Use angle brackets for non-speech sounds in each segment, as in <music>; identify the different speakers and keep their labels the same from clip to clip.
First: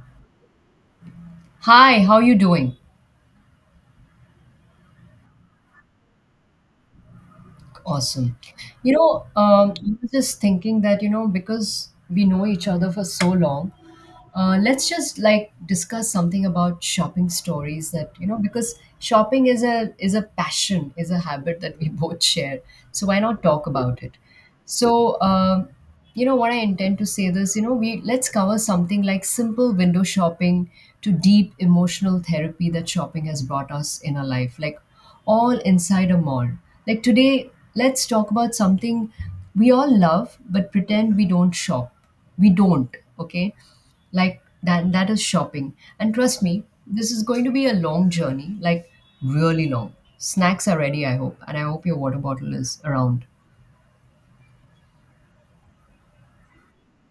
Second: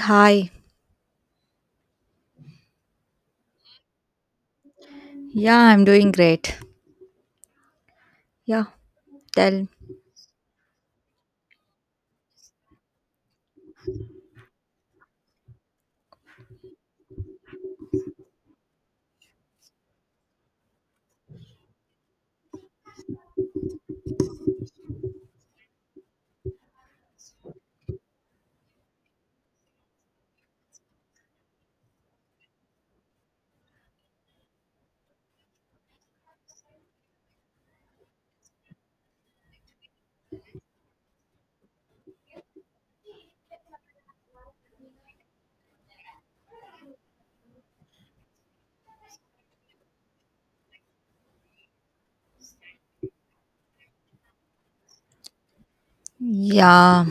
Speaker 1: Hi.
Speaker 2: Hi, how you doing?
Speaker 1: Yeah, I'm doing great.
Speaker 2: Awesome.
Speaker 1: Yeah, tell.
Speaker 2: I was just thinking that, you know, because we know each other for so long, let's just like discuss something about shopping stories that you know because shopping is a passion is a habit that we <laughs> both share so why not talk about it. so um, you know what I intend to say this you know we let's cover something like simple window shopping to deep emotional therapy that shopping has brought us in our life, like all inside a mall. Like today let's talk about something we all love but pretend we don't shop. We don't, okay, like that is shopping. And trust me, this is going to be a long journey, like really long. Snacks are ready, I hope, and I hope your water bottle is around.
Speaker 1: Yeah.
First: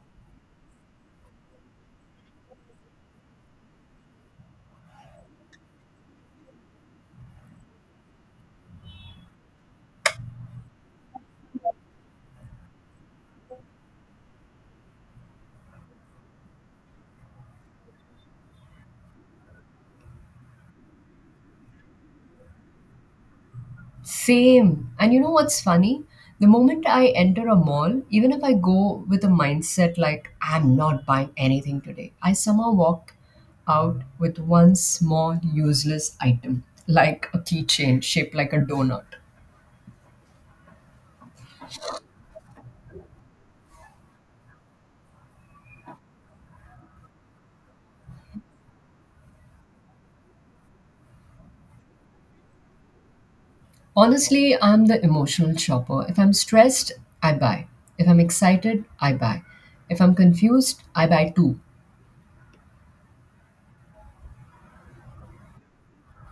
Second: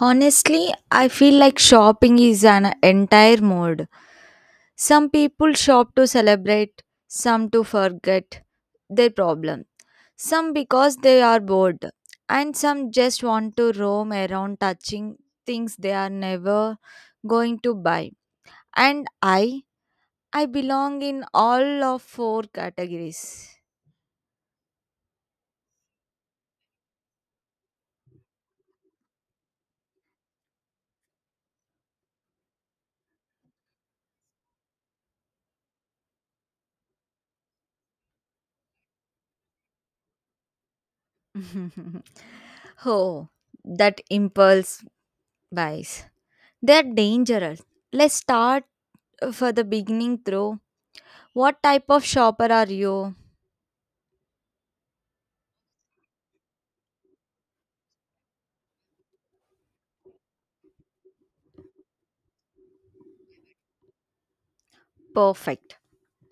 Speaker 1: Honestly, I feel like shopping is an entire mode. Some people shop to celebrate, some to forget their problem, some because they are bored, and some just want to roam around touching things they are never going to buy. And I belong in all of four categories.
Speaker 2: Same, and you know what's funny, the moment I enter a mall, even if I go with a mindset like I'm not buying anything today, I somehow walk out with one small useless item like a keychain shaped like a donut.
Speaker 1: <laughs> Oh, that impulse buys. They're dangerous. Let's start for the beginning through. What type of shopper are you?
Speaker 2: Honestly, I'm the emotional shopper. If I'm stressed, I buy. If I'm excited, I buy. If I'm confused, I buy too.
Speaker 1: Perfect.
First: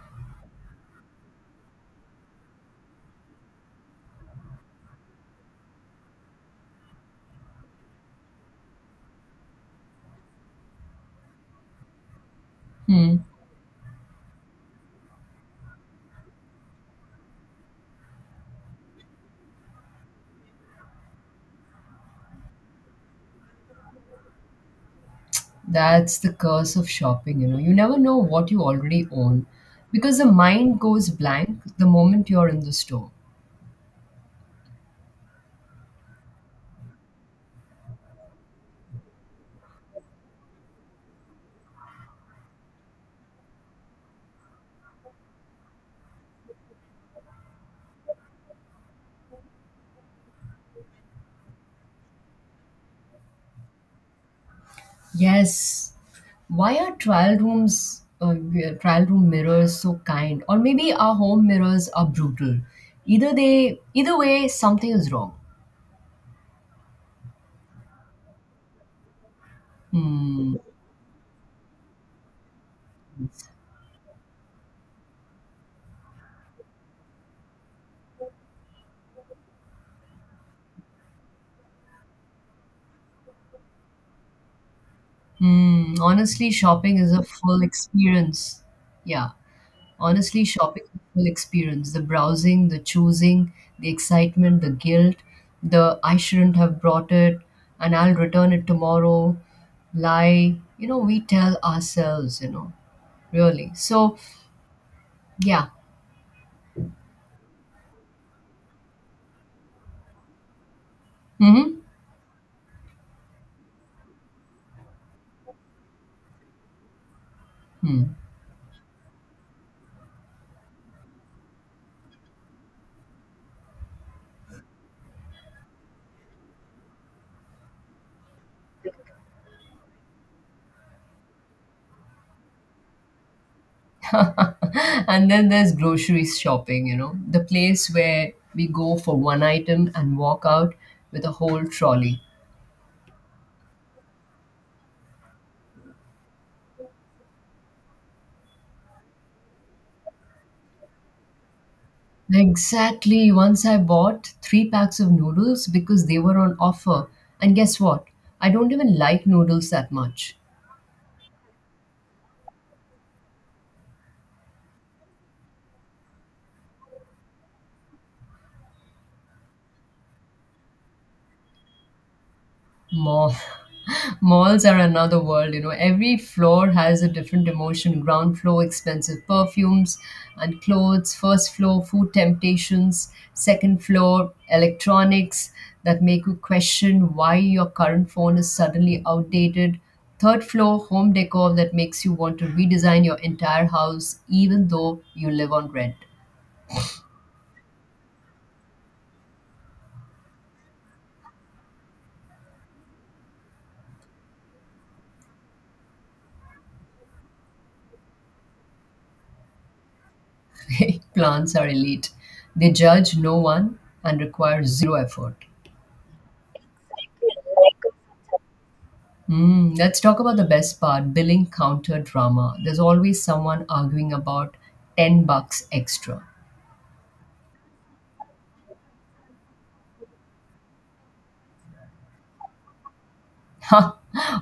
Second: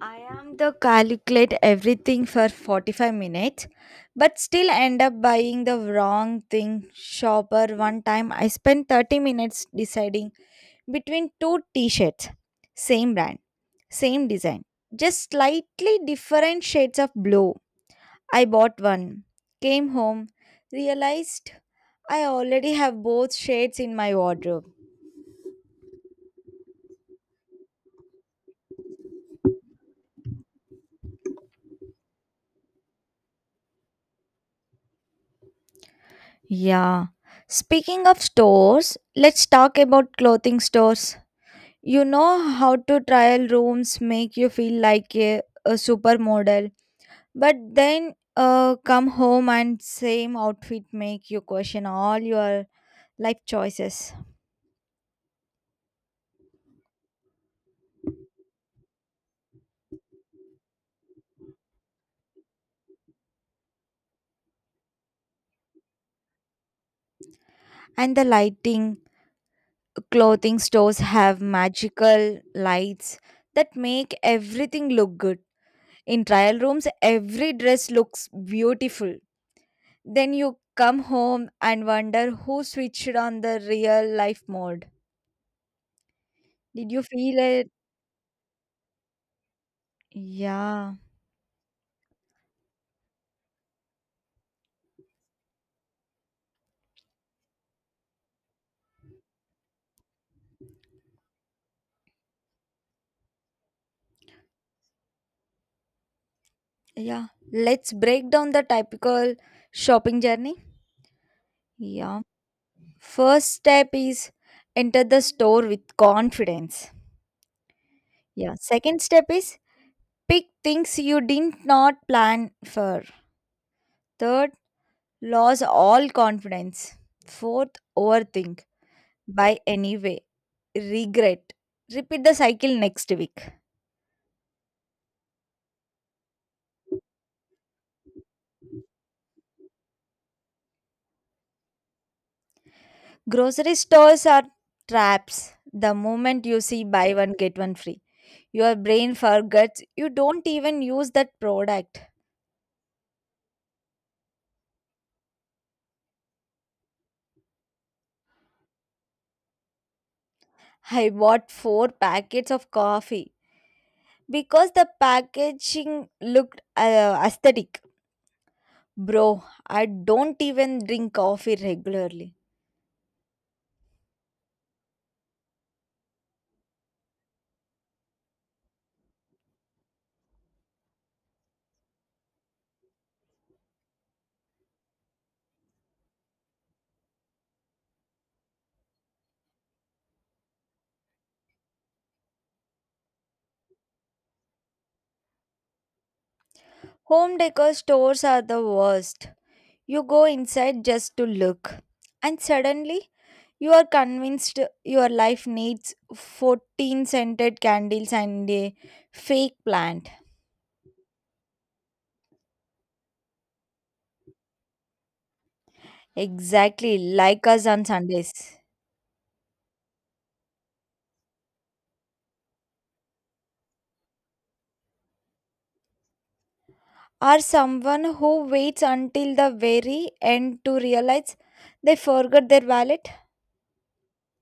Speaker 1: I am the calculate everything for 45 minutes but still end up buying the wrong thing shopper. One time I spent 30 minutes deciding between two t-shirts, same
Speaker 2: Hmm.
Speaker 1: brand, same design, just slightly different shades of blue. I bought one, came home, realized I already have both shades in my wardrobe.
Speaker 2: That's the curse of shopping, you know. You never know what you already own because the mind goes blank the moment you're in the store.
Speaker 1: Yeah. Speaking of stores, let's talk about clothing stores. You know how to trial rooms make you feel like a supermodel, but then come home and same outfit make you question all your life choices.
Speaker 2: Yes. Why are trial rooms, trial room mirrors so kind? Or maybe our home mirrors are brutal. Either way, something is wrong.
Speaker 1: And the lighting,
Speaker 2: Hmm.
Speaker 1: clothing stores have magical lights that make everything look good. In trial rooms, every dress looks beautiful. Then you come home and wonder who switched on the real life mode.
Speaker 2: Mm, honestly,
Speaker 1: Did
Speaker 2: shopping
Speaker 1: you
Speaker 2: is a
Speaker 1: feel
Speaker 2: full
Speaker 1: it?
Speaker 2: experience. Yeah, honestly, shopping is
Speaker 1: Yeah.
Speaker 2: a full experience. The browsing, the choosing, the excitement, the guilt, the I shouldn't have brought it and I'll return it tomorrow lie. You know, we tell ourselves, really. So, yeah.
Speaker 1: Yeah. Let's break down the typical shopping journey.
Speaker 2: Mm-hmm.
Speaker 1: Yeah. First step is enter the store with confidence.
Speaker 2: Hmm.
Speaker 1: Yeah. Second step is pick things you did not plan for. Third, lose all confidence. Fourth, overthink. Buy anyway. Regret. Repeat the cycle next week.
Speaker 2: <laughs> And then there's groceries shopping, you know, the place where we go for one item and walk out with a whole trolley.
Speaker 1: Grocery stores are traps. The moment you see buy one, get one free, your brain forgets you don't even use that product.
Speaker 2: Exactly. Once I bought three packs of noodles because they were on offer. And guess what? I don't even like noodles that much.
Speaker 1: I bought four packets of coffee because the packaging looked aesthetic. Bro, I don't even drink coffee regularly.
Speaker 2: Mall. <laughs> Malls are another world, you know. Every floor has a different emotion. Ground floor, expensive perfumes and clothes. First floor, food temptations. Second floor, electronics that make you question why your current phone is suddenly outdated. Third floor, home decor that makes you want to redesign your entire house, even though you live on rent.
Speaker 1: Home decor stores are the worst. You go inside just to look, and suddenly you are convinced your life needs 14 scented candles and a fake plant.
Speaker 2: <laughs> Plants are elite. They judge no one and require zero effort.
Speaker 1: Exactly like us on Sundays.
Speaker 2: Mm, let's talk about the best part, billing counter drama. There's always someone arguing about 10 bucks extra.
Speaker 1: Or someone who waits until the very end to realize they forgot their wallet.
Speaker 2: <laughs>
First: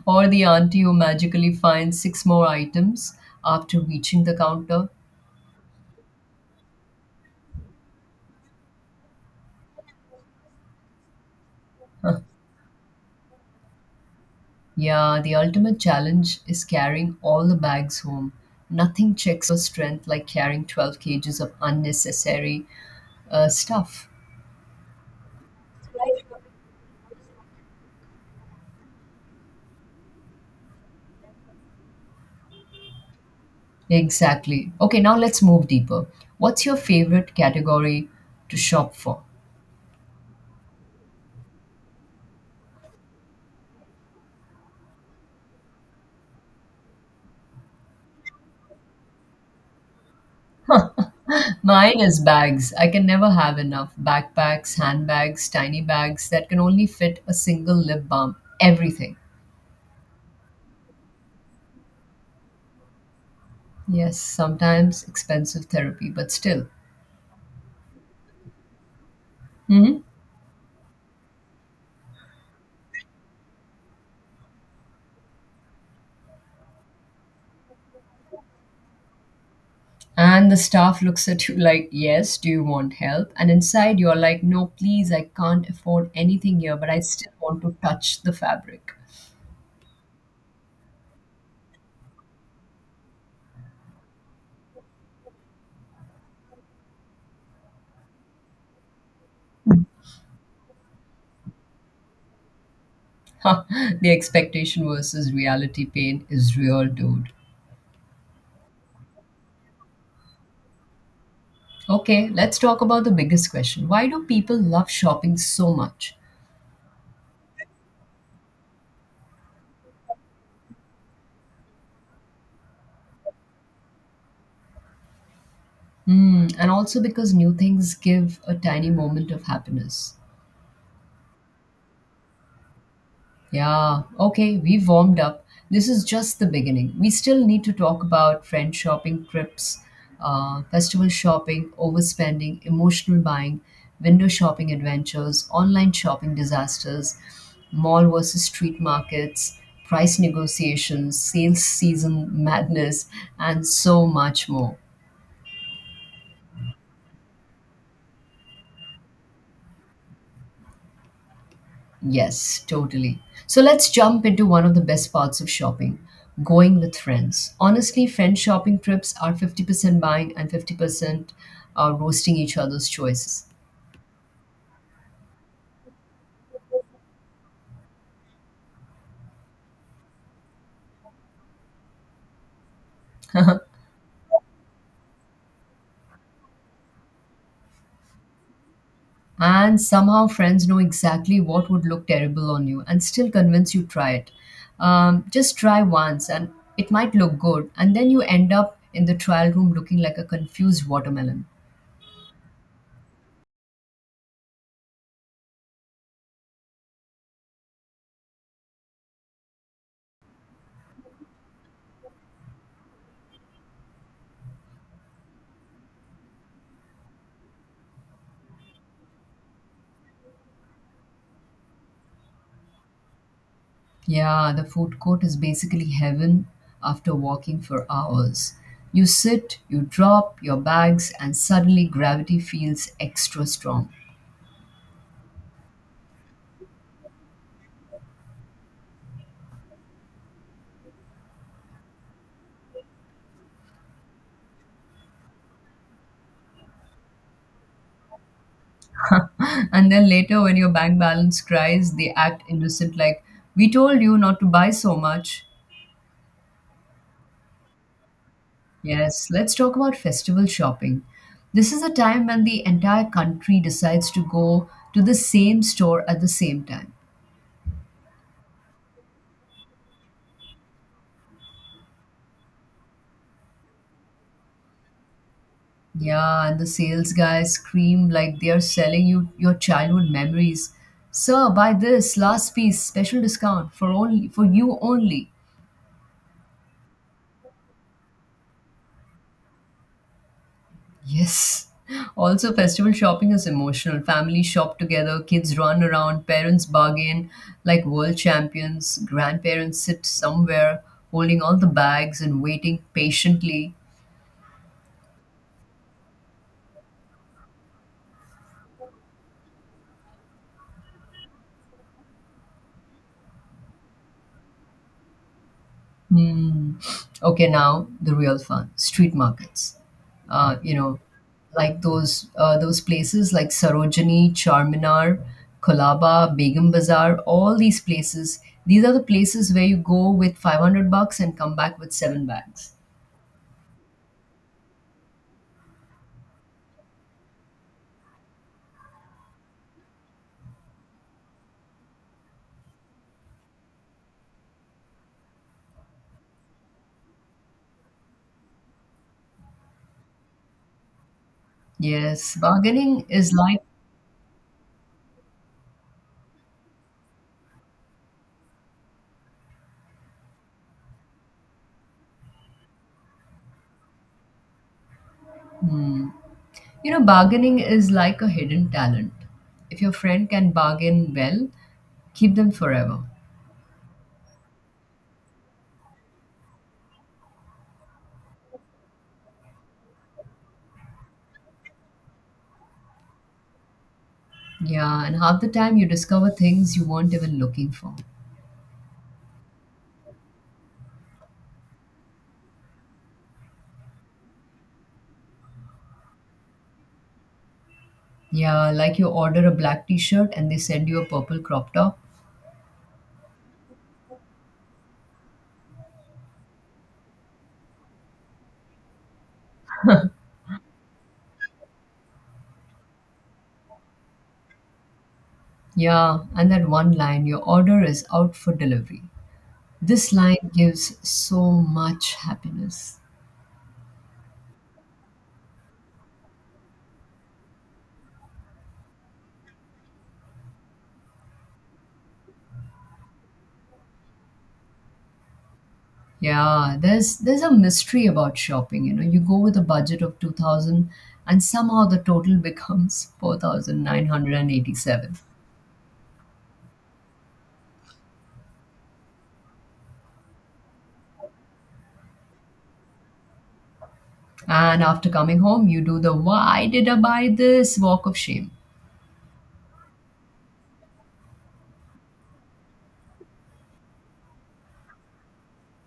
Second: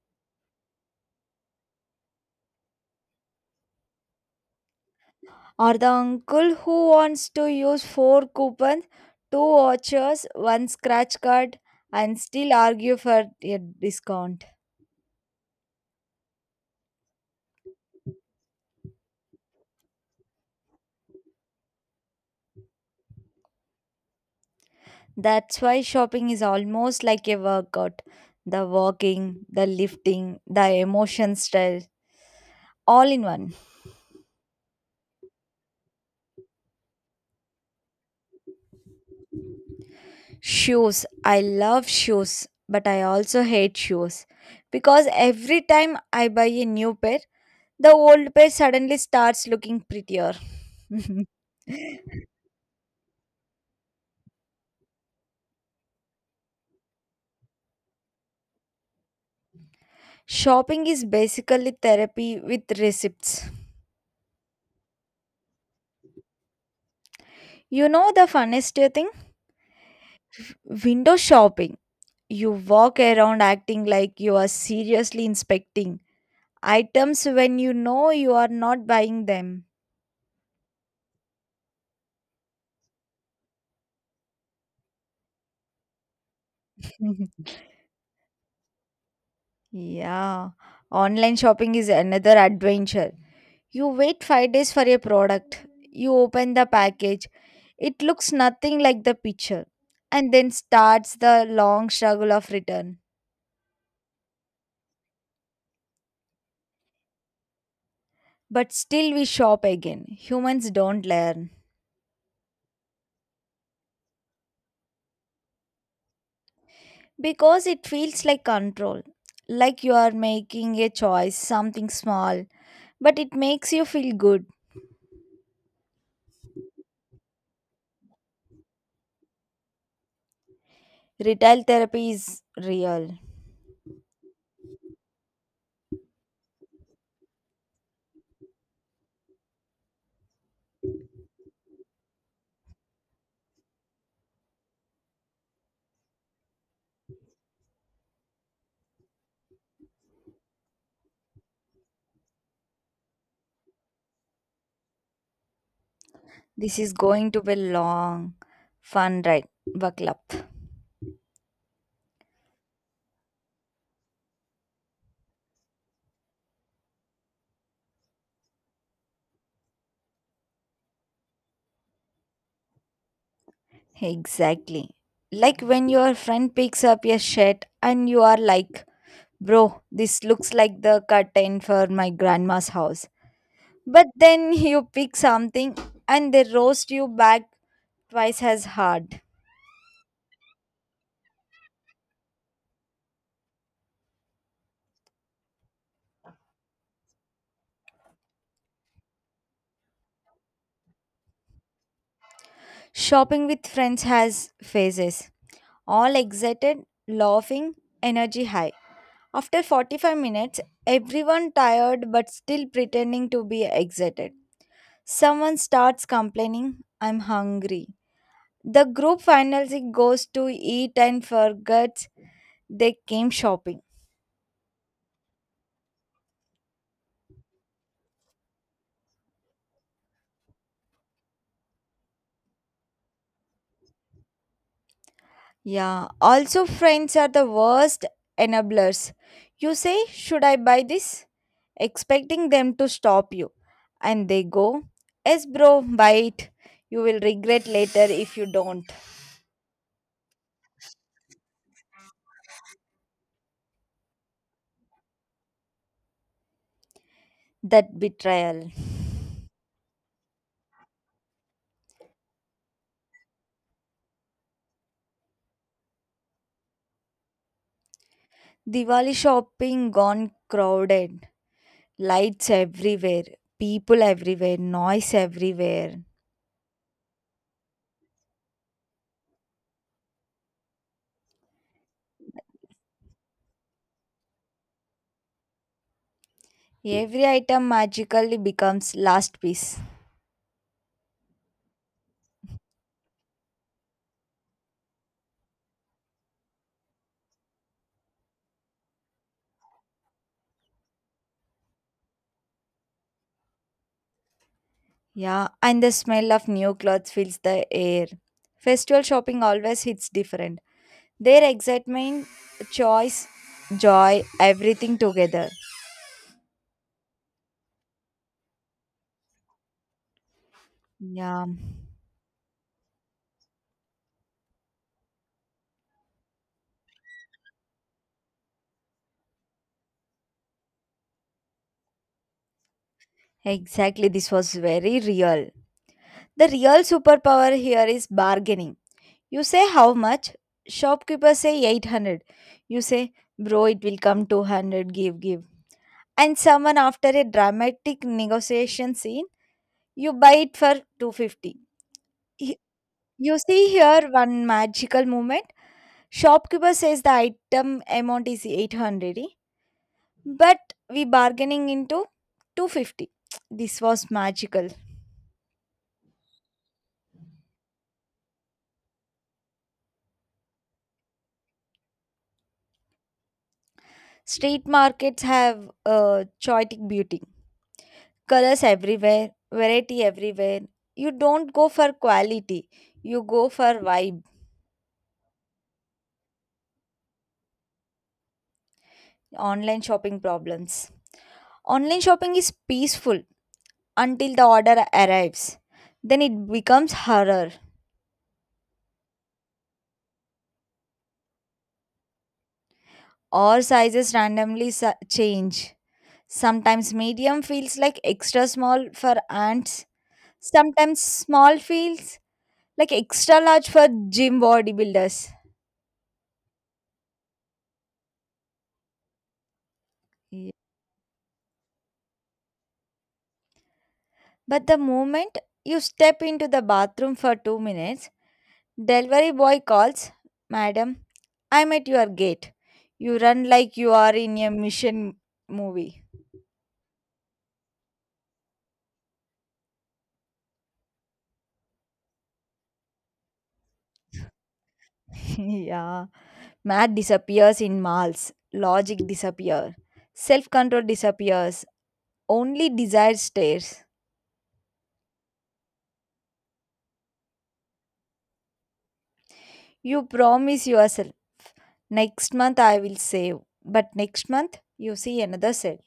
Speaker 2: Or the auntie who magically finds six more items after reaching the counter.
Speaker 1: Or the uncle who wants to use four coupons, two vouchers, one scratch card, and still argue for a discount.
Speaker 2: Yeah, the ultimate challenge is carrying all the bags home. Nothing checks your strength like carrying 12 cages of unnecessary stuff.
Speaker 1: That's why shopping is almost like a workout. The walking, the lifting, the emotion style, all in one.
Speaker 2: Exactly. Okay, now let's move deeper. What's your favorite category to shop for?
Speaker 1: Shoes. I love shoes, but I also hate shoes. Because every time I buy a new pair, the old pair suddenly starts looking prettier. <laughs>
Speaker 2: Mine is bags. I can never have enough. Backpacks, handbags, tiny bags that can only fit a single lip balm. Everything.
Speaker 1: Shopping is basically therapy with receipts.
Speaker 2: Yes, sometimes expensive therapy, but still.
Speaker 1: You know the funniest thing?
Speaker 2: Hmm.
Speaker 1: Window shopping. You walk around acting like you are seriously inspecting items when you know you are not buying them. <laughs>
Speaker 2: And the staff looks at you <laughs> like, yes, do you want help? And inside you're like, no, please, I can't afford anything here, but I still want to touch the fabric.
Speaker 1: Yeah, online shopping is another adventure. You wait 5 days for a product, you open the package, it looks nothing like the picture, and then starts the long struggle of return.
Speaker 2: <laughs> The expectation versus reality pain is real, dude.
Speaker 1: But still, we shop again. Humans don't learn
Speaker 2: Okay, let's talk about the biggest question. Why do people love shopping so much?
Speaker 1: because it feels like control, like you are making a choice, something small, but it makes you feel good.
Speaker 2: Mm, and also because new things give a tiny moment of happiness.
Speaker 1: Retail therapy is real.
Speaker 2: Yeah, okay, we've warmed up. This is just the beginning. We still need to talk about friend shopping trips, festival shopping, overspending, emotional buying, window shopping adventures, online shopping disasters, mall versus street markets, price negotiations, sales season madness, and so much more.
Speaker 1: This is going to be long, fun ride. Buckle up.
Speaker 2: Yes, totally. So let's jump into one of the best parts of shopping, going with friends. Honestly, friend shopping trips are 50% buying and 50% are roasting each other's choices.
Speaker 1: Exactly. Like when your friend picks up your shirt and you are like, bro, this looks like the curtain for my grandma's house.
Speaker 2: <laughs>
Speaker 1: But then <laughs> you pick something and they roast you back twice as hard.
Speaker 2: And somehow, friends know exactly what would look terrible on you and still convince you try it. Just try once and it might look good, and then you end up in the trial room looking like a confused watermelon.
Speaker 1: Shopping with friends has phases. All excited, laughing, energy high. After 45 minutes, everyone tired but still pretending to be excited. Someone starts complaining, I'm hungry. The group finally goes to eat and forgets they came shopping.
Speaker 2: Yeah, the food court is basically heaven after walking for hours. You sit, you drop your bags, and suddenly gravity feels extra strong.
Speaker 1: Yeah, also, friends are the worst enablers. You say, should I buy this? Expecting them to stop you. And they go, yes, bro, buy it. You will regret later if you don't.
Speaker 2: <laughs> And then later, when your bank balance cries, they act innocent like, we told you not to buy so much.
Speaker 1: That betrayal.
Speaker 2: Yes, let's talk about festival shopping. This is a time when the entire country decides to go to the same store at the same time.
Speaker 1: Diwali shopping gone crowded. Lights everywhere, people everywhere, noise everywhere.
Speaker 2: Yeah, and the sales guys scream like they are selling you your childhood memories. Sir, buy this last piece, special discount for only for you only.
Speaker 1: Every item magically becomes last piece.
Speaker 2: Yes. <laughs> Also, festival shopping is emotional. Families shop together, kids run around, parents bargain like world champions, grandparents sit somewhere holding all the bags and waiting patiently.
Speaker 1: Yeah, and the smell of new clothes fills the air. Festival shopping always hits different. Their excitement, choice, joy, everything together.
Speaker 2: Hmm. Okay, now the real fun, street markets. Uh, you know,
Speaker 1: Yeah,
Speaker 2: like those places like Sarojini, Charminar, Kolaba, Begum Bazaar, all these places. These are the places where you go with 500 bucks and come back with seven bags.
Speaker 1: exactly. This was very real. The real superpower here is bargaining. You say how much? Shopkeeper say 800. You say, bro, it will come 200, give, give. And someone after a dramatic negotiation scene, you buy it for 250.
Speaker 2: Yes,
Speaker 1: He-
Speaker 2: bargaining is
Speaker 1: You
Speaker 2: like,
Speaker 1: see here one magical moment. Shopkeeper says the item amount is 800, eh? But we bargaining into 250. This was magical.
Speaker 2: you know, bargaining is like a hidden talent. If your friend can bargain well, keep them forever.
Speaker 1: Street markets have choitic beauty. Colors everywhere, variety everywhere. You don't go for quality, you go for vibe.
Speaker 2: Yeah, and half the time you discover things you weren't even looking for.
Speaker 1: Online shopping problems. Online shopping is peaceful until the order arrives. Then it becomes horror.
Speaker 2: Yeah, like you order a black t shirt and they send you a purple crop top.
Speaker 1: All sizes randomly change. Sometimes medium feels like extra small for ants. Sometimes small feels like extra large for gym bodybuilders.
Speaker 2: Yeah, and that one line, your order is out for delivery. This line
Speaker 1: Yeah.
Speaker 2: gives so much happiness.
Speaker 1: But the moment you step into the bathroom for 2 minutes, delivery boy calls, madam, I'm at your gate. You run like you are in a mission movie.
Speaker 2: Yeah, there's a mystery about shopping, you know. You go with a budget of 2000 and somehow the total <laughs> becomes 4,987. And 87.
Speaker 1: <laughs> Yeah. Math disappears in malls. Logic disappears. Self control disappears. Only desire stares.
Speaker 2: And after coming home, you do the why did I buy this walk of shame.
Speaker 1: You promise yourself, next month I will save. But next month, you see another cell.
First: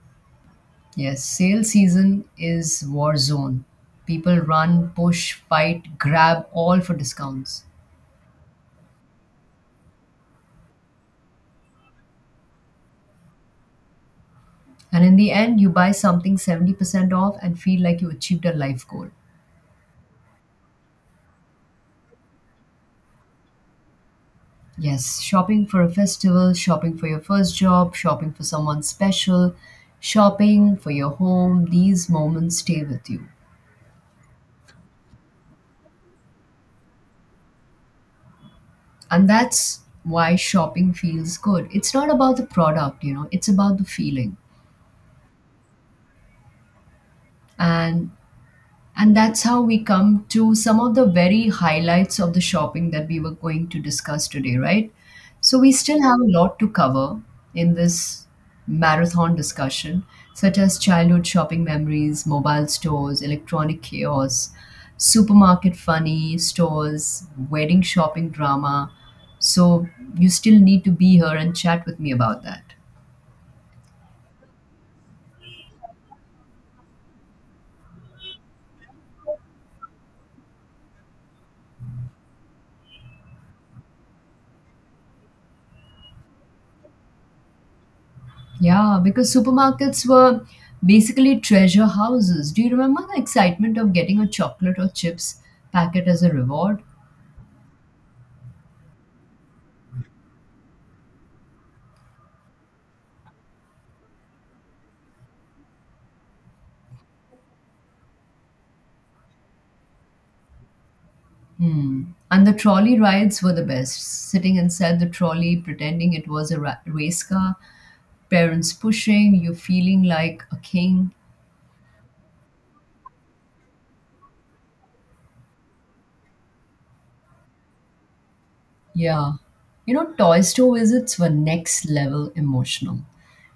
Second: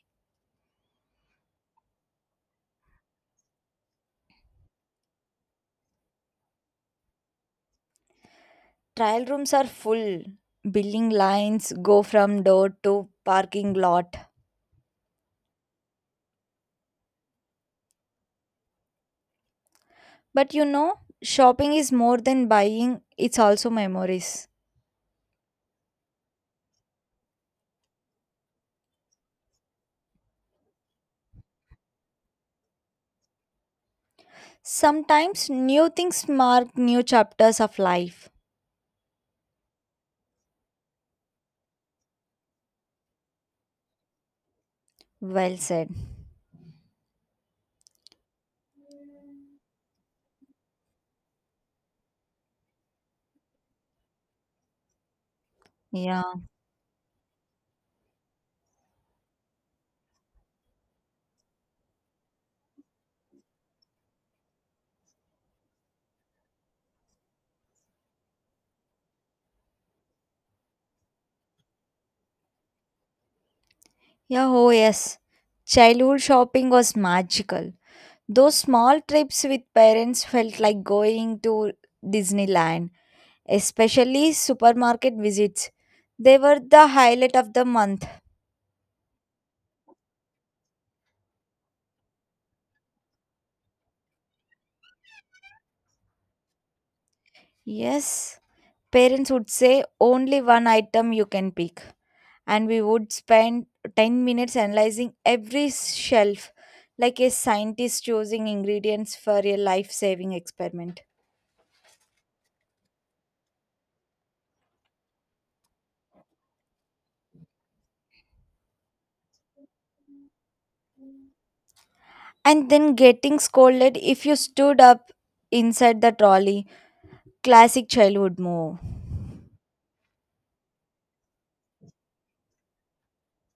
Speaker 2: Yes, sale season is war zone. People run, push, fight, grab all for discounts.
Speaker 1: Trial rooms are full. Billing lines go from door to parking lot.
Speaker 2: And in the end, you buy something 70% off and feel like you achieved a life goal.
Speaker 1: But you know, shopping is more than buying, it's also memories.
Speaker 2: Yes, shopping for a festival, shopping for your first job, shopping for someone special, shopping for your home, these moments stay with you.
Speaker 1: Sometimes new things mark new chapters of life.
Speaker 2: And that's why shopping feels good. It's not about the product, you know, it's about the feeling.
Speaker 1: Well said.
Speaker 2: And And that's how we come to some of the very highlights of the shopping that we were going to discuss today, right? So we still have
Speaker 1: Yeah.
Speaker 2: a lot to cover in this marathon discussion, such as childhood shopping memories, mobile stores, electronic chaos, supermarket funny stores, wedding shopping drama. So you still need to be here and chat with me about that.
Speaker 1: Yeah, oh yes. Childhood shopping was magical. Those small trips with parents felt like going to Disneyland, especially supermarket visits. They were the highlight of the month.
Speaker 2: Yeah, because supermarkets were basically treasure houses. Do you remember the excitement of getting a chocolate or chips packet as a reward?
Speaker 1: Yes. Parents would say only one item you can pick. And we would spend 10 minutes analyzing every shelf like a scientist choosing ingredients for a life saving experiment.
Speaker 2: Hmm. And the trolley rides were the best. Sitting inside the trolley, pretending it was a race car, parents pushing, you feeling like a king.
Speaker 1: And then getting scolded if you stood up inside the trolley. Classic childhood move.
Speaker 2: Yeah. You know, toy store visits were next level emotional.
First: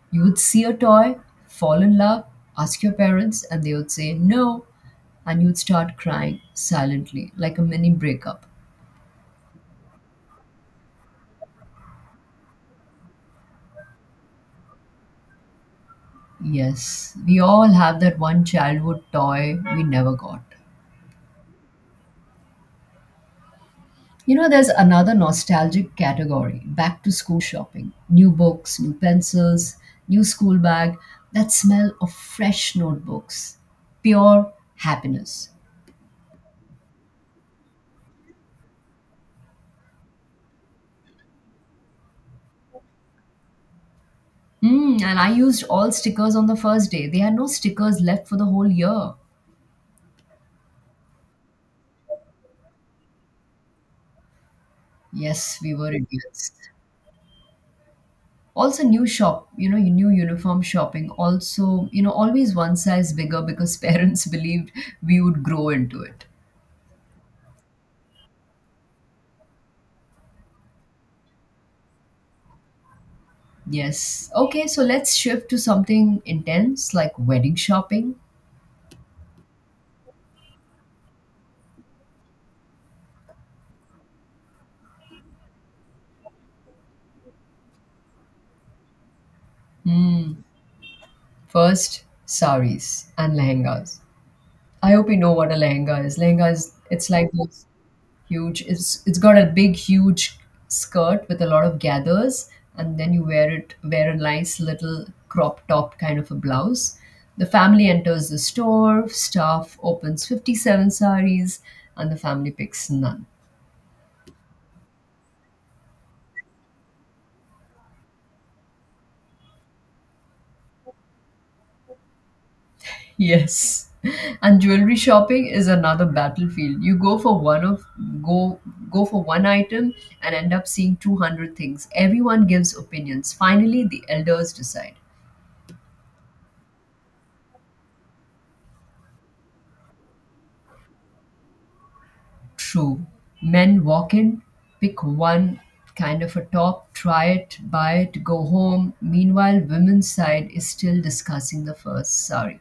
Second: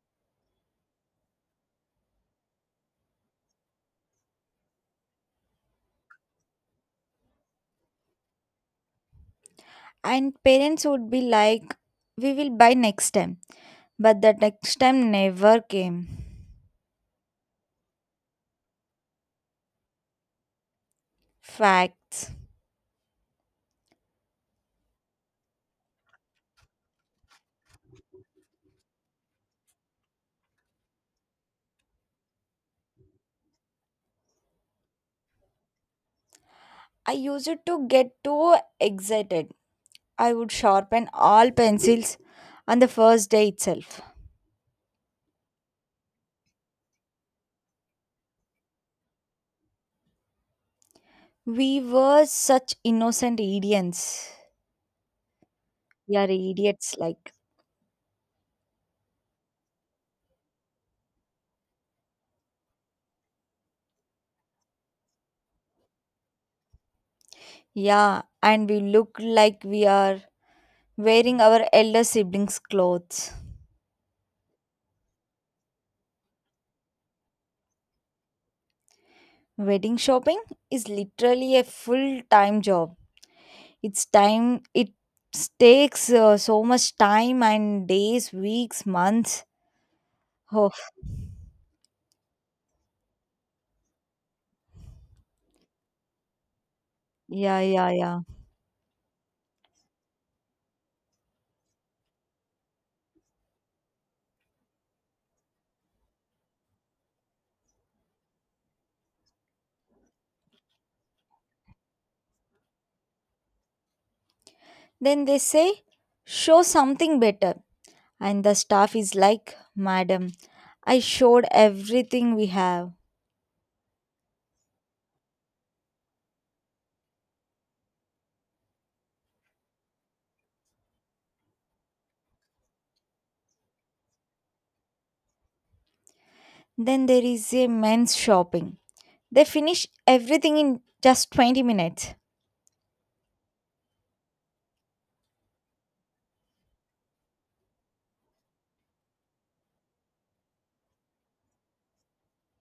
Speaker 2: You would see a toy, fall in love, ask your parents, and they would say no, and you would start crying silently, like a mini breakup.
Speaker 1: And parents would be like, we will buy next time. But the next time never came.
Speaker 2: Yes, we all have that one childhood toy we never got.
Speaker 1: Facts.
Speaker 2: You know, there's another nostalgic category, back to school shopping. New books, new pencils, new school bag, that smell of fresh notebooks. Pure happiness.
Speaker 1: I used to get too excited. I would sharpen all pencils on the first day itself.
Speaker 2: Mm, and I used all stickers on the first day. They had no stickers left for the whole year.
Speaker 1: We were such innocent idiots.
Speaker 2: Yes, we were
Speaker 1: We are
Speaker 2: idiots.
Speaker 1: idiots, like.
Speaker 2: Also, new shop, you know, new uniform shopping. Also, you know, always one size bigger because <laughs> parents believed we would grow into it.
Speaker 1: Yeah, and we look like we are wearing our elder siblings' clothes.
Speaker 2: Yes. Okay, so let's shift to something intense like wedding shopping.
Speaker 1: Wedding shopping is literally a full time job. It's time, it takes so much time and days, weeks, months. Oh,
Speaker 2: First, saris and lehengas. I hope you know what a lehenga is. Lehenga is, it's like
Speaker 1: yeah,
Speaker 2: those
Speaker 1: yeah, yeah.
Speaker 2: huge. It's got a big, huge skirt with a lot of gathers, and then you wear a nice little crop top kind of a blouse. The family enters the store. Staff opens 57 saris, and the family picks none. <laughs>
Speaker 1: Then they say, show something better. And the staff is like, madam, I showed everything we have.
Speaker 2: Yes. And jewelry shopping is another battlefield. You go for one of go Go for one item and end up seeing 200 things. Everyone gives opinions. Finally, the elders decide.
Speaker 1: Then there is a men's shopping. They finish everything in just 20 minutes.
Speaker 2: True. Men walk in, pick one kind of a top, try it, buy it, go home. Meanwhile, women's side is still discussing the first Sorry.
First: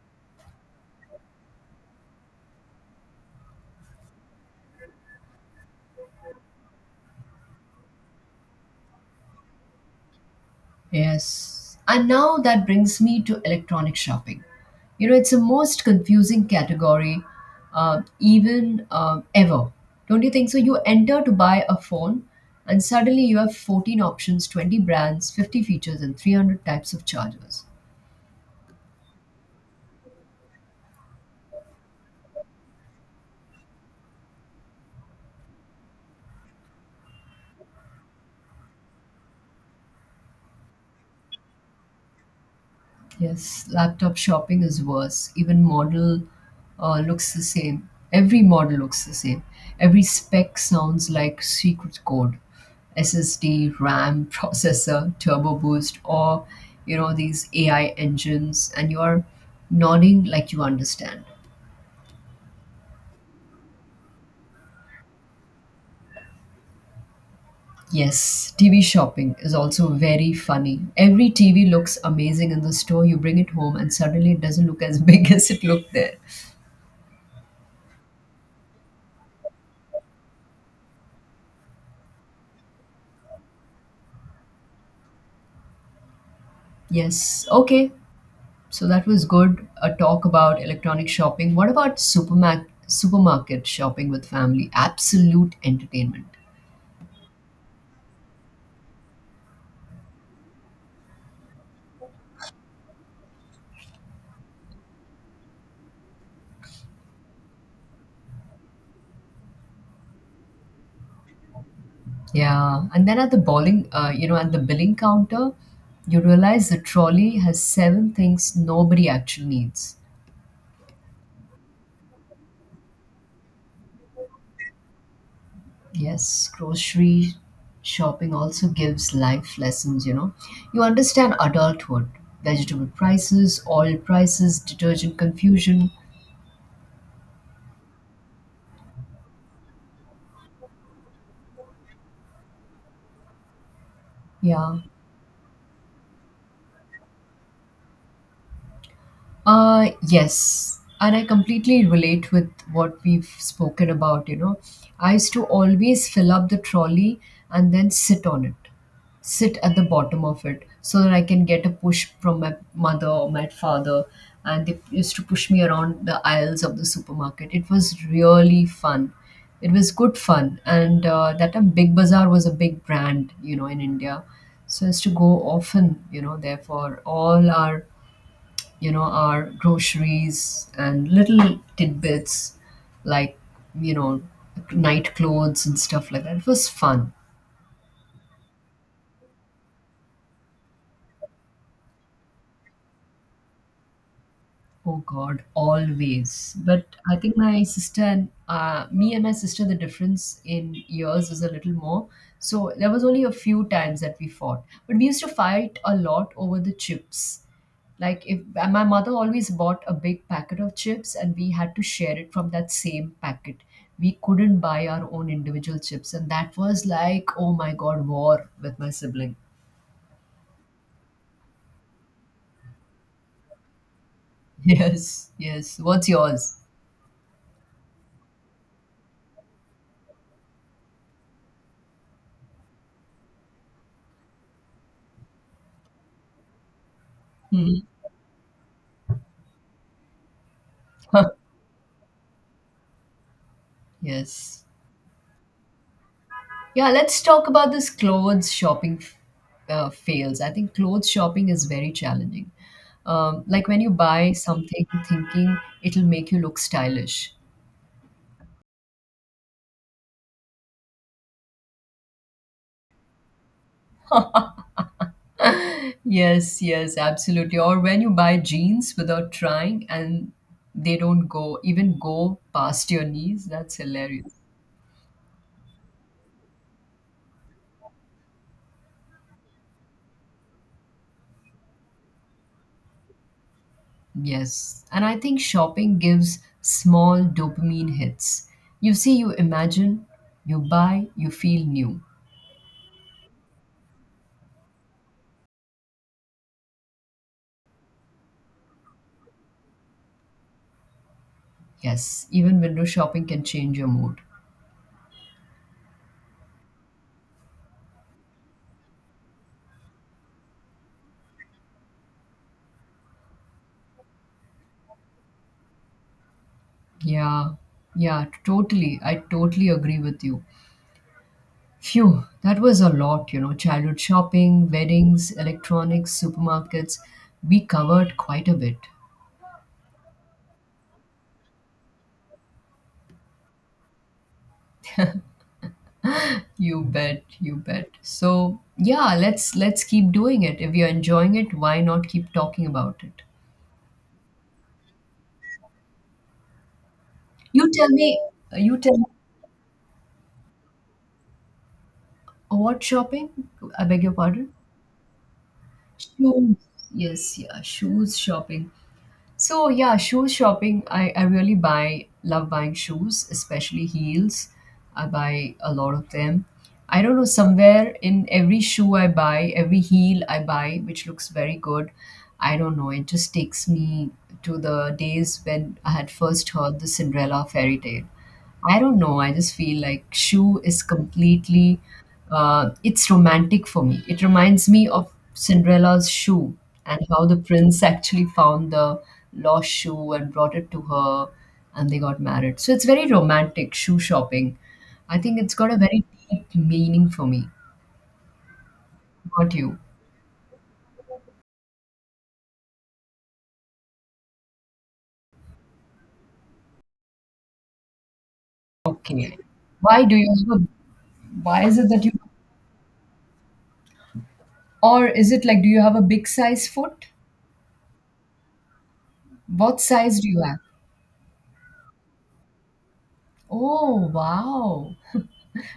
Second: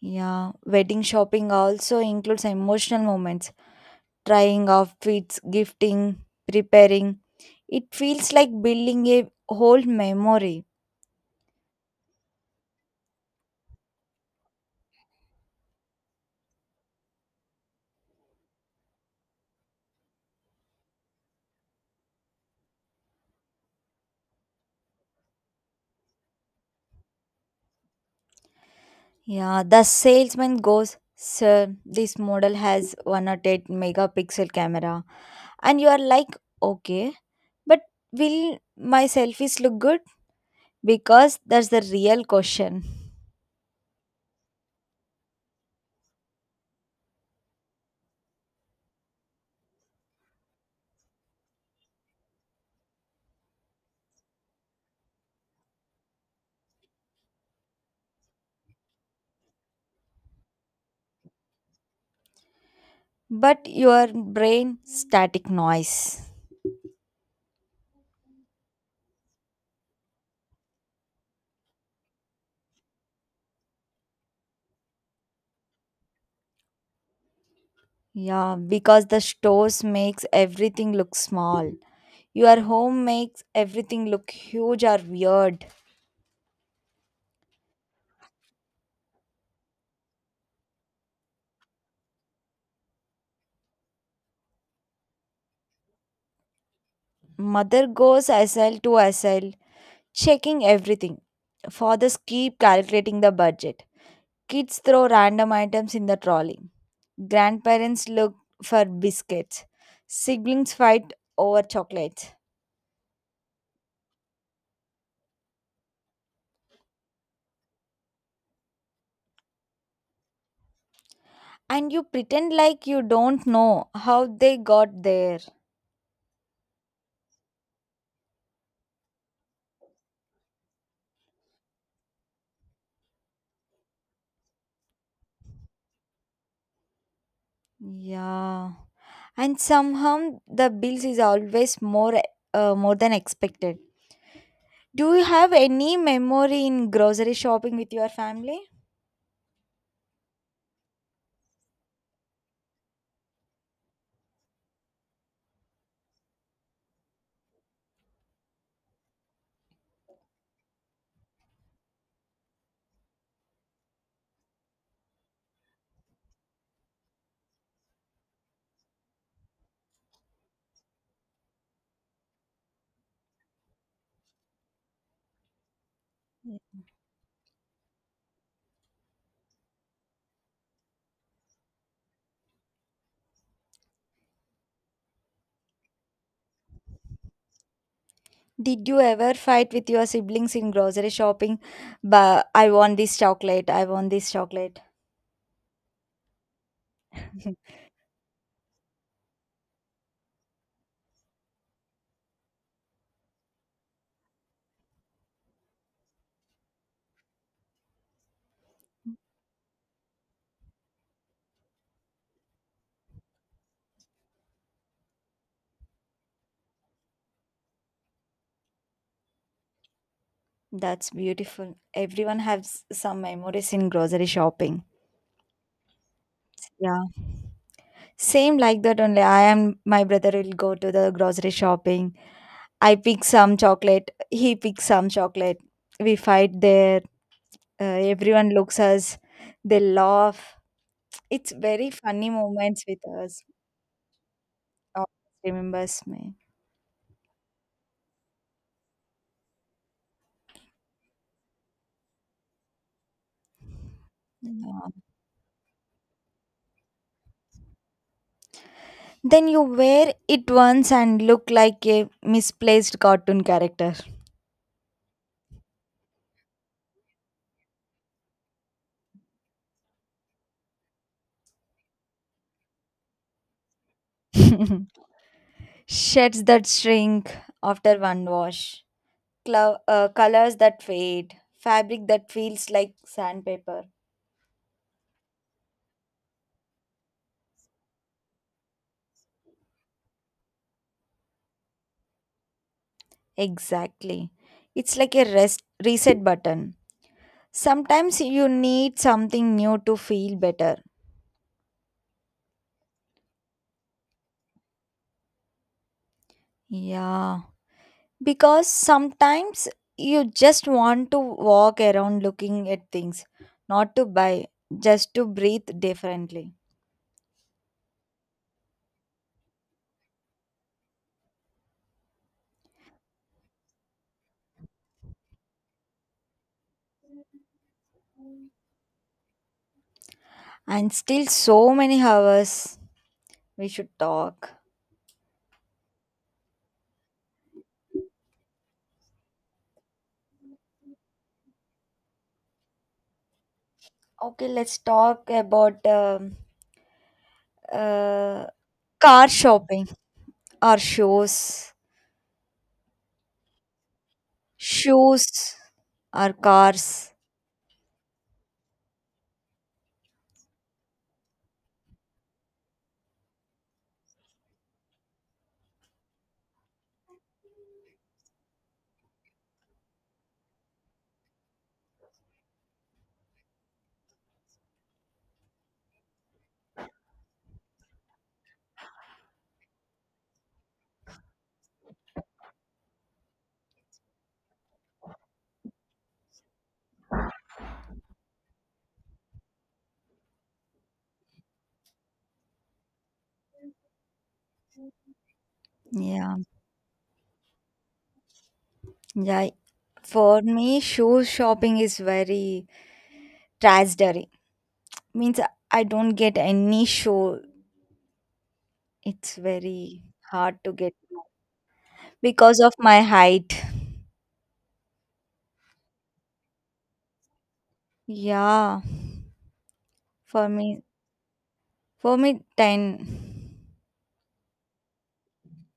Speaker 1: Yeah, wedding shopping also includes emotional moments, trying outfits, gifting, preparing. It feels like building a whole memory.
Speaker 2: Yes. And now that brings me to electronic shopping. You know, it's the most confusing category, even ever. Don't you think so? You enter to buy a phone, and suddenly you have 14 options, 20 brands, 50 features, and 300 types of chargers.
Speaker 1: Yeah, the salesman goes, sir, this model has 108 megapixel camera. And you are like, okay, but will my selfies look good? Because that's the real question.
Speaker 2: Yes, laptop shopping is worse. Even model looks the same. Every model looks the same. Every spec sounds like secret code. SSD, RAM, <laughs> processor, turbo boost, or you know these AI engines, and you are nodding like you understand.
Speaker 1: But your brain static noise.
Speaker 2: Yes, TV shopping is also very funny. Every TV looks amazing in the store. You bring it home, and suddenly it doesn't look as <laughs> big as it looked there.
Speaker 1: Yeah, because the stores makes everything look small, your home makes everything look huge or weird.
Speaker 2: Yes. Okay. So that was good. A talk about electronic shopping. What about supermarket shopping with family? Absolute entertainment.
Speaker 1: Mother goes sl to sl checking everything. Fathers keep calculating the budget. Kids throw random items in the trolley. Grandparents look for biscuits. Siblings fight over chocolates.
Speaker 2: Yeah, and then at the bowling, at the billing counter, you realize the trolley has 7 things nobody actually needs.
Speaker 1: And you pretend like you don't know how they got there.
Speaker 2: Yes, grocery shopping also gives life lessons, you know. You understand adulthood, vegetable prices, oil prices, detergent confusion.
Speaker 1: Yeah. And somehow the bills is always more more than expected.
Speaker 2: Yeah.
Speaker 1: Do you have any memory in grocery shopping with your family?
Speaker 2: Yes. And I completely relate with what we've spoken about, you know. I used to always fill up the trolley and then sit on it, sit at the bottom of it, so that I can get a push from my mother or my father. And they used to push me around the aisles of the supermarket. It was really fun. It was good fun. And that time, Big Bazaar was a big brand, you know, in India. So I used to go often, you know, there for all our you know, our groceries and little tidbits like, you know, night clothes and stuff like that. It was fun.
Speaker 1: Did you ever fight with your siblings in grocery shopping? But I want this chocolate. I want this chocolate.
Speaker 2: Oh God, always. But I think my
Speaker 1: <laughs>
Speaker 2: sister and me and my sister, the difference in years is a little more. So there was only a few times that we fought, but we used to fight a lot over the chips. Like if my mother always bought a big packet of chips, and we had to share it from that same packet. We couldn't buy our own individual chips, and that was like, oh my God, war with my sibling. <laughs>
Speaker 1: That's beautiful. Everyone has some memories in grocery shopping.
Speaker 2: Yes, yes. What's yours?
Speaker 1: Yeah. Same like that only. I and my brother will go to the grocery shopping. I pick some chocolate, he picks some chocolate. We fight there.
Speaker 2: Hmm.
Speaker 1: Everyone looks us. They laugh.
Speaker 2: <laughs>
Speaker 1: It's very funny moments with us.
Speaker 2: Yes.
Speaker 1: Always remembers me.
Speaker 2: Yeah, let's talk about this clothes shopping fails. I think clothes shopping is very challenging. Like when you buy something
Speaker 1: Yeah.
Speaker 2: thinking it'll make you look stylish.
Speaker 1: Then you wear it once and look like a misplaced cartoon character.
Speaker 2: Yes, yes, absolutely. Or when you buy jeans without trying and they don't go, even go past your knees, that's hilarious.
Speaker 1: <laughs> Sheds that shrink after one wash. Colors that fade. Fabric that feels like sandpaper.
Speaker 2: Yes. And I think shopping gives small dopamine hits. You see, you imagine, you buy, you feel new.
Speaker 1: Exactly. It's like a rest reset button. Sometimes you need something new to feel better.
Speaker 2: Yes, even window shopping can change your mood.
Speaker 1: Yeah. Because sometimes you just want to walk around looking at things, not to buy, just to breathe differently.
Speaker 2: Yeah, yeah, totally. I totally agree with you. Phew, that was a lot, you know. Childhood shopping, weddings, electronics, supermarkets. We covered quite a bit.
Speaker 1: And still, so many hours we should talk.
Speaker 2: You bet, you bet. So yeah, let's keep doing it. If you're enjoying it, why not keep talking about it?
Speaker 1: Okay, let's talk about
Speaker 2: You tell me.
Speaker 1: uh,
Speaker 2: You tell me
Speaker 1: car shopping or shoes.
Speaker 2: what shopping? I beg your pardon.
Speaker 1: Shoes or
Speaker 2: Shoes.
Speaker 1: cars.
Speaker 2: Yes, yeah, shoes shopping. So yeah, shoe shopping. I really buy love buying shoes, especially heels. I buy a lot of them. I don't know, somewhere in every shoe I buy, every heel I buy, which looks very good. I don't know, it just takes me to the days when I had first heard the Cinderella fairy tale. I don't know. I just feel like Shoe is completely, it's romantic for me. It reminds me of Cinderella's shoe and how the prince actually found the lost shoe and brought it to her and they got married. So it's very romantic, shoe shopping. I think it's got a very
Speaker 1: Yeah,
Speaker 2: deep meaning for me.
Speaker 1: yeah.
Speaker 2: Got you.
Speaker 1: For me, shoe shopping is very tragedy. Means I don't get any shoe.
Speaker 2: Okay.
Speaker 1: It's very
Speaker 2: Why do you
Speaker 1: hard
Speaker 2: have a,
Speaker 1: to get
Speaker 2: Why is it that
Speaker 1: because of my height.
Speaker 2: or is it like, do you have a big size foot?
Speaker 1: Yeah,
Speaker 2: What size do you
Speaker 1: for
Speaker 2: have?
Speaker 1: me, for me, 10.
Speaker 2: Oh, wow.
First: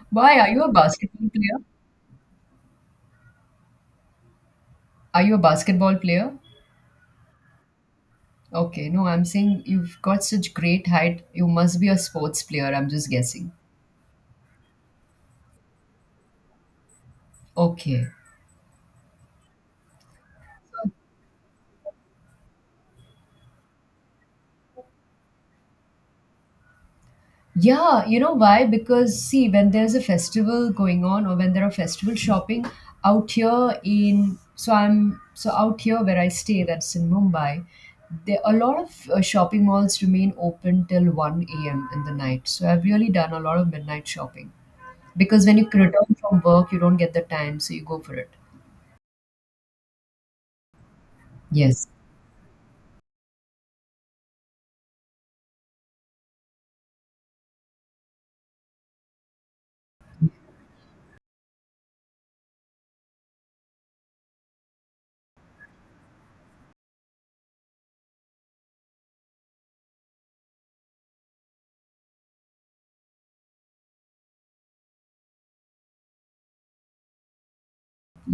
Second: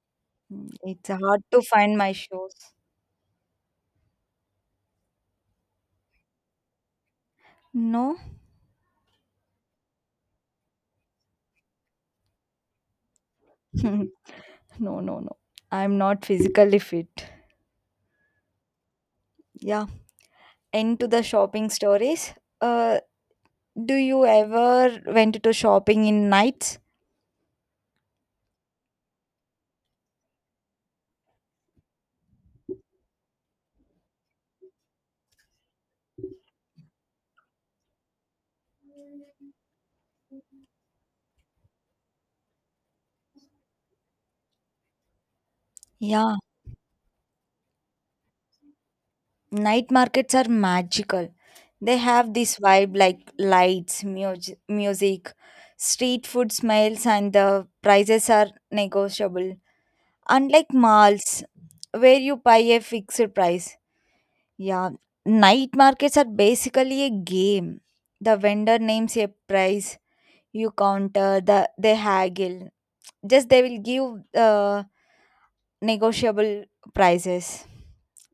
Speaker 2: Why are you a
Speaker 1: It's
Speaker 2: basketball
Speaker 1: hard to
Speaker 2: player?
Speaker 1: find my shoes.
Speaker 2: Are you a basketball player?
Speaker 1: No,
Speaker 2: Okay, no, I'm saying you've got such great height. You must be a sports player. I'm just guessing.
Speaker 1: <laughs> no, no, no. I'm not physically fit.
Speaker 2: Okay.
Speaker 1: Yeah. Into the shopping stories. Uh, do you ever went to shopping in nights?
Speaker 2: Yeah, you know why? Because see, when there's a festival going on or when there are festival shopping out here in so I'm so out here where I stay, that's in Mumbai, there a lot of shopping malls remain open till 1 a.m. in the night. So I've really done a lot of midnight shopping. Because when you return
Speaker 1: Yeah,
Speaker 2: from work you don't get the time so you go for it.
Speaker 1: night markets are magical.
Speaker 2: Yes,
Speaker 1: They have this vibe like lights, music, street food smells, and the prices are negotiable. Unlike malls, where you buy a fixed price. Yeah, night markets are basically a game. The vendor names a price, you counter, they haggle. Just they will give negotiable prices.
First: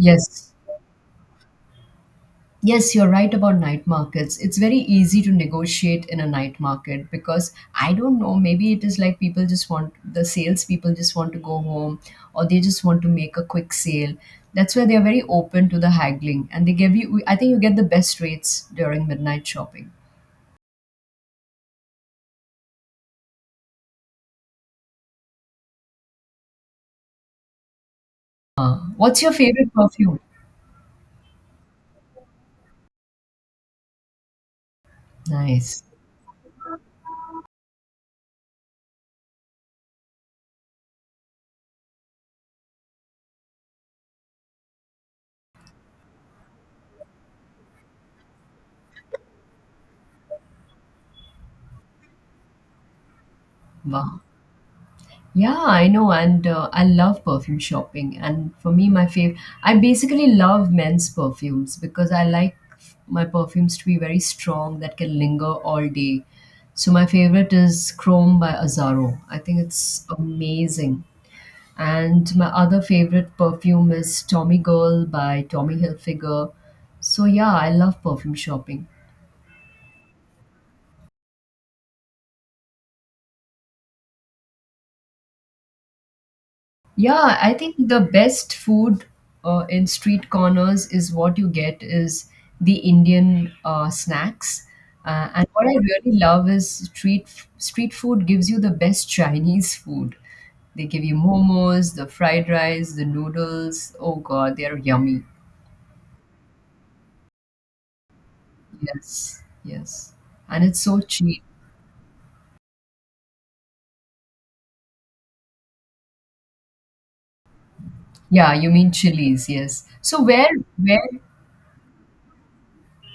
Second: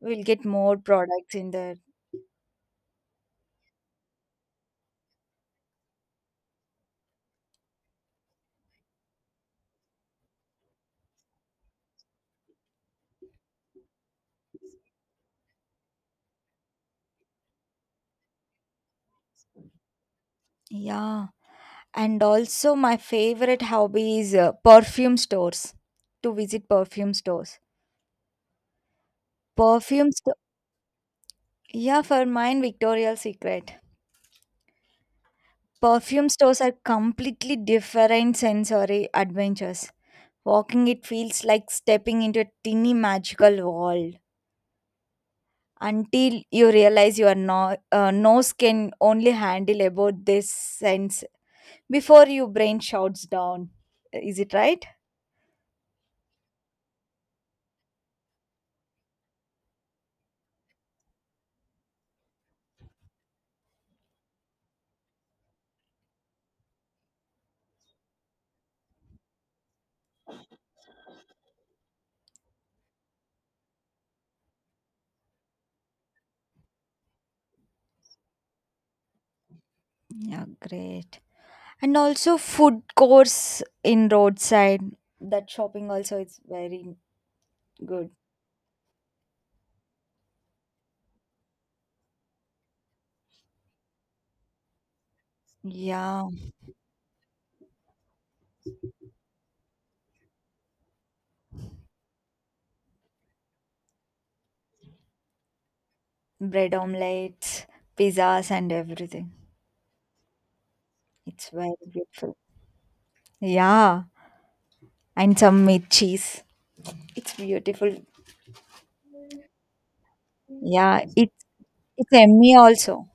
Speaker 1: We'll get more products in there.
Speaker 2: yes, you're right about night markets. It's very easy to negotiate in a night market, because I don't know, maybe it is like people just want the salespeople just want to go home, or they just want to make a quick sale. That's why they are very open to the haggling, and they give you, I think you get the best rates during midnight shopping.
Speaker 1: Yeah. And also, my favorite hobby is to visit perfume stores.
Speaker 2: What's your favorite
Speaker 1: Perfume
Speaker 2: perfume?
Speaker 1: store, yeah, for mine, Victoria's Secret.
Speaker 2: Nice.
Speaker 1: Perfume stores are completely different sensory adventures. Walking it feels like stepping into a tiny magical world until you realize your nose can only handle about this sense before your brain shouts down.
Speaker 2: Wow.
Speaker 1: Is it right?
Speaker 2: Yeah, I know, and I love perfume shopping. And for me, my favorite, I basically love men's perfumes because I like my perfumes to be very strong that can linger all day. So my favorite is Chrome by Azaro. I think it's amazing. And my other favorite perfume is Tommy Girl by Tommy Hilfiger. So yeah, I love perfume shopping.
Speaker 1: Yeah, great. And also, food course in roadside, that shopping also is very
Speaker 2: Yeah, I think the
Speaker 1: good.
Speaker 2: best food in street corners is what you get is the Indian snacks. And what I really
Speaker 1: Yeah,
Speaker 2: love is street food gives you the best Chinese food. They give you momos, the fried rice, the noodles. Oh God, they're yummy.
Speaker 1: bread omelets, pizzas and everything.
Speaker 2: Yes, yes. And it's so cheap.
Speaker 1: It's very beautiful. Yeah, and some meat cheese. It's beautiful.
Speaker 2: Yeah, you mean chilies, yes. So
Speaker 1: Yeah,
Speaker 2: where
Speaker 1: it's yummy also.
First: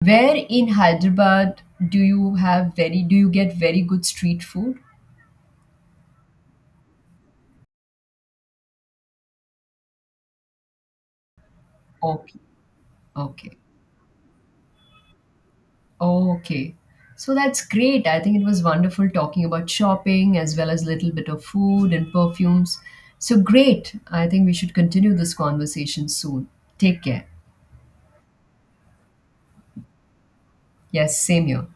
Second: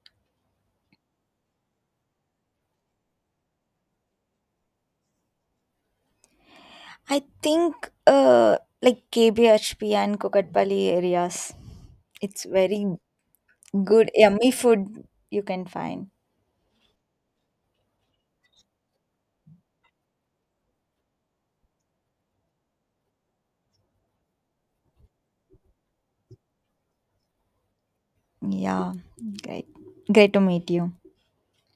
Speaker 2: where in Hyderabad do you get very good street food?
Speaker 1: I think like KBHP and Kokatpally areas,
Speaker 2: Okay,
Speaker 1: it's very
Speaker 2: okay,
Speaker 1: good yummy food you can find.
Speaker 2: okay. So that's great. I think it was wonderful talking about shopping as well as a little bit of food and perfumes. So great. I think we should continue this conversation soon. Take care.
Speaker 1: Yeah, great. Great to meet you.
Speaker 2: Yes, same here.